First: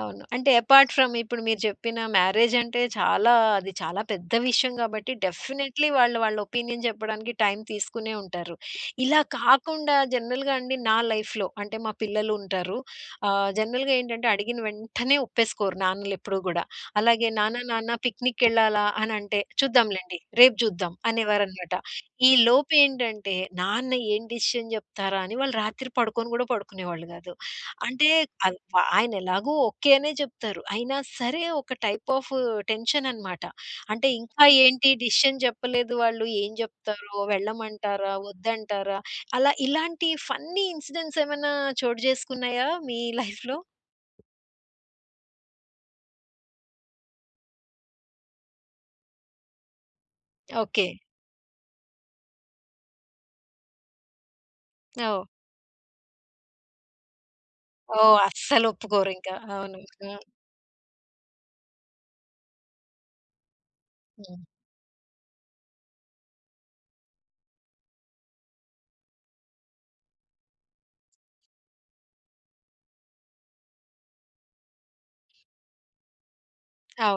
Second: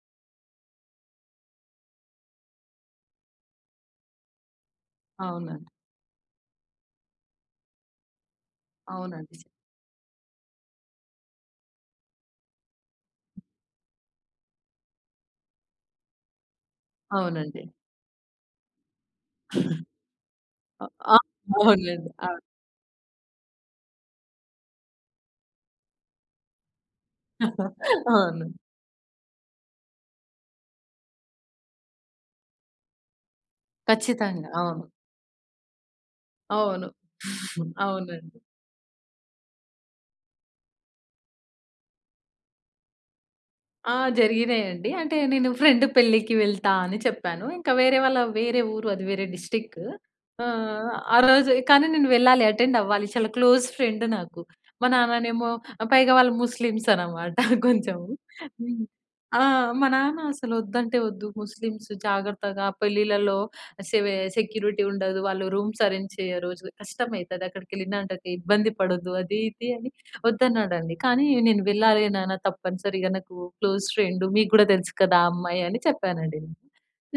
అవును. అంటే apart from ఇప్పుడు మీరు చెప్పిన మ్యారేజ్ అంటే చాలా అది చాలా పెద్ద విషయం గాబట్టి అవునండి. డెఫినేట్‌లీ వాళ్ళు వాళ్ళ ఒపీనియన్ జెప్పడానికి టైమ్ తీసుకునే ఉంటారు. ఇలా అవునండి. కాకుండా జనరల్‌గా అండి నా లైఫ్‌లో అంటే మా పిల్లలుంటారు. ఆహ్, జనరల్‌గా ఏంటంటే అడిగిన వెంటనే ఒప్పేసుకోరు నాన్నలెప్పుడూ గూడా. అలాగే నాన్న అవునండి. నాన్న పిక్నిక్‌కెళ్ళాలా అనంటే, చూద్దాంలెండి. రేపు చూద్దాం అ అనేవారనమాట. అవునండి. ఈ అవును. లోపేంటంటే నాన్న ఏం డెసిషన్ చెప్తారా? అని వాళ్ళు రాత్రి పడుకొను గూడా పడుకునేవాళ్ళు గాదు. అంటే అవును. అవ్ ఆయనేలాగో ఓకే అనే చెప్తారు. అయినా సరే ఒక టైప్ ఆఫ్ టెన్షన్ అన్నమాట. అంటే ఇంకా ఖచ్చితంగా. అవును. ఏంటి డెసిషన్ చెప్పలేదు వాళ్ళు. ఏం అవును. జెప్తారో? వెళ్ళమంటారా? అవునండి. వద్దంటారా? అలా ఇలాంటి ఫన్నీ ఇన్సిడెంట్స్ ఏమన్నా చోటు చేసుకున్నాయా మీ లైఫ్‌లో? ఆ! జరిగినాయండి. అంటే నేను ఫ్రెండ్ పెళ్ళికి వెళ్తా అని చెప్పాను. ఇంకా వేరే వాళ్ళ వేరే ఊరు అది వేరే డిస్ట్రిక్ట్. ఓకే. ఆహ్, ఆ రోజే కానీ నేను వెళ్ళాలి అటెండ్ అవ్వాలి చాలా క్లోజ్ ఫ్రెండ్ నాకు. మా ఓహ్! నాన్ననేమో పైగా వాళ్ళు ముస్లిమ్స్ అన్నమాట కొంచెము. ఓహ్! హ్మ్. అస్సలొప్పుకోరు ఇంకా. ఆ! మా అవును.హ్మ్. నాన్న అసలొద్దంటే ఒద్దు, ముస్లిమ్స్ జాగ్రత్తగా పెళ్ళిలలో సేవె సెక్యూరిటీ ఉండదు. వాళ్ళు రూమ్స్ అరేంజ్ చెయ్యరు. కష్టం అయితది అక్కడికెళ్ళినా అంటే ఇబ్బంది పడొద్దు అది, ఇది అని వొద్దన్నాడండి. కానీ నేను వెళ్ళాలి నాన్న తప్పనిసరిగా నాకు క్లోజ్ ఫ్రెండు. మీకు గూడా తెలుసు కదా ఆ అమ్మాయని చెప్పానండి.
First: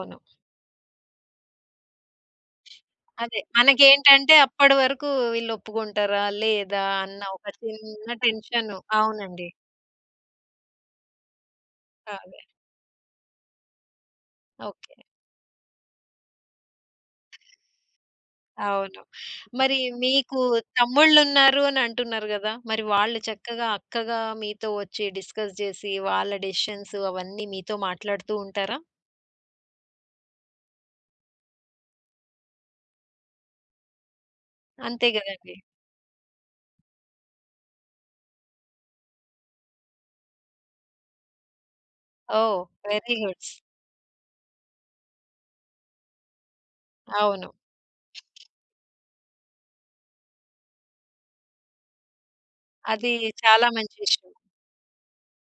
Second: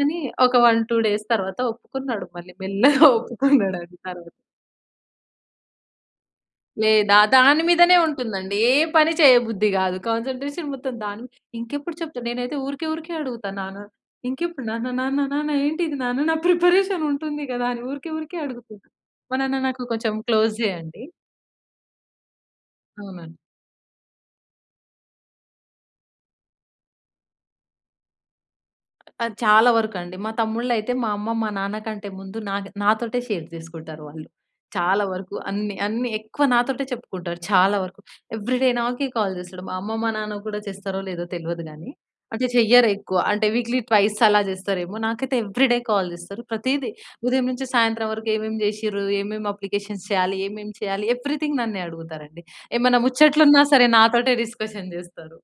కానీ, ఒక 1, 2 డేస్ తరువాత ఒప్పుకున్నాడు మళ్ళీ మెల్లగా అదే. ఒప్పుకున్నాడండి తరవాత. మనకేంటంటే అప్పడి వరకు వీళ్లొప్పుకుంటారా? లేదా? లేదా, అన్న ఒక దాని మీదనే చిన్న ఉంటుందండి. ఏ టెన్షను. పని చేయ అవునండి. బుద్ధి గాదు. కాన్‌సన్ట్రే‌షన్ మొత్తం దాని ఇంకెప్పుడు చెప్తా అదే. నేనైతే ఊరికే, ఊరికే అడుగుతాను నాన్న ఇంకెప్పుడు నాన్న, ఓకే. నాన్న, నాన్న ఏంటిది నాన్న నా ప్రిపరేషన్ ఉంటుంది గదా! అని ఊరికే, ఊరికే అడుగుతున్నా. అవును. మా నాన్న మరి నాకు కొంచెం మీకు క్లోజే అండి. తమ్ముళ్ళున్నారు అనంటున్నారు గదా! మరి వాళ్ళు అవునండి. చక్కగా అక్కగా మీతో వచ్చి డిస్కస్ జేసి వాళ్ళ డెసిషన్స్ అవన్నీ మీతో మాట్లాడుతూ ఉంటారా? అది చాలా వరకండి. మా తమ్ముళ్ళైయితే మా అమ్మ, మా నాన్న కంటే ముందు నా నాతోటే షేర్ జేసుకుంటారు వాళ్ళు. చాలా అంతే వరకు గదండీ! అన్ని, అన్ని ఎక్కువ నాతోటే చెప్పుకుంటారు చాలా వరకు. ఎవ్రి‌డే నాకే కాల్ జేస్తాడు. మా అమ్మ మా నాన్నకు గూడా చేస్తారో లేదో తెల్వదు గానీ. అంటే ఓహ్! చెయ్యరు వెరీ ఎక్కువ. అంటే గుడ్. వీక్లీ ట్వైస్ అలా జేస్తరేమో, నాకైతే ఎవ్రిడే కాల్ జేస్తరు. ప్రతీది ఉదయం అవును. నుంచి సాయంత్రం వరకు ఏమేమి చేషిర్రు, ఏమేమి అప్లికేషన్స్ చేయాలి, ఏమేమి చేయాలి, ఎవ్రిథింగ్ నన్నే అడుగుతారండి. ఏమన్నా అది ముచ్చట్లున్నా చాలా సరే మంచి విషయం. నాతోటే డిస్కషన్ జేస్తరు.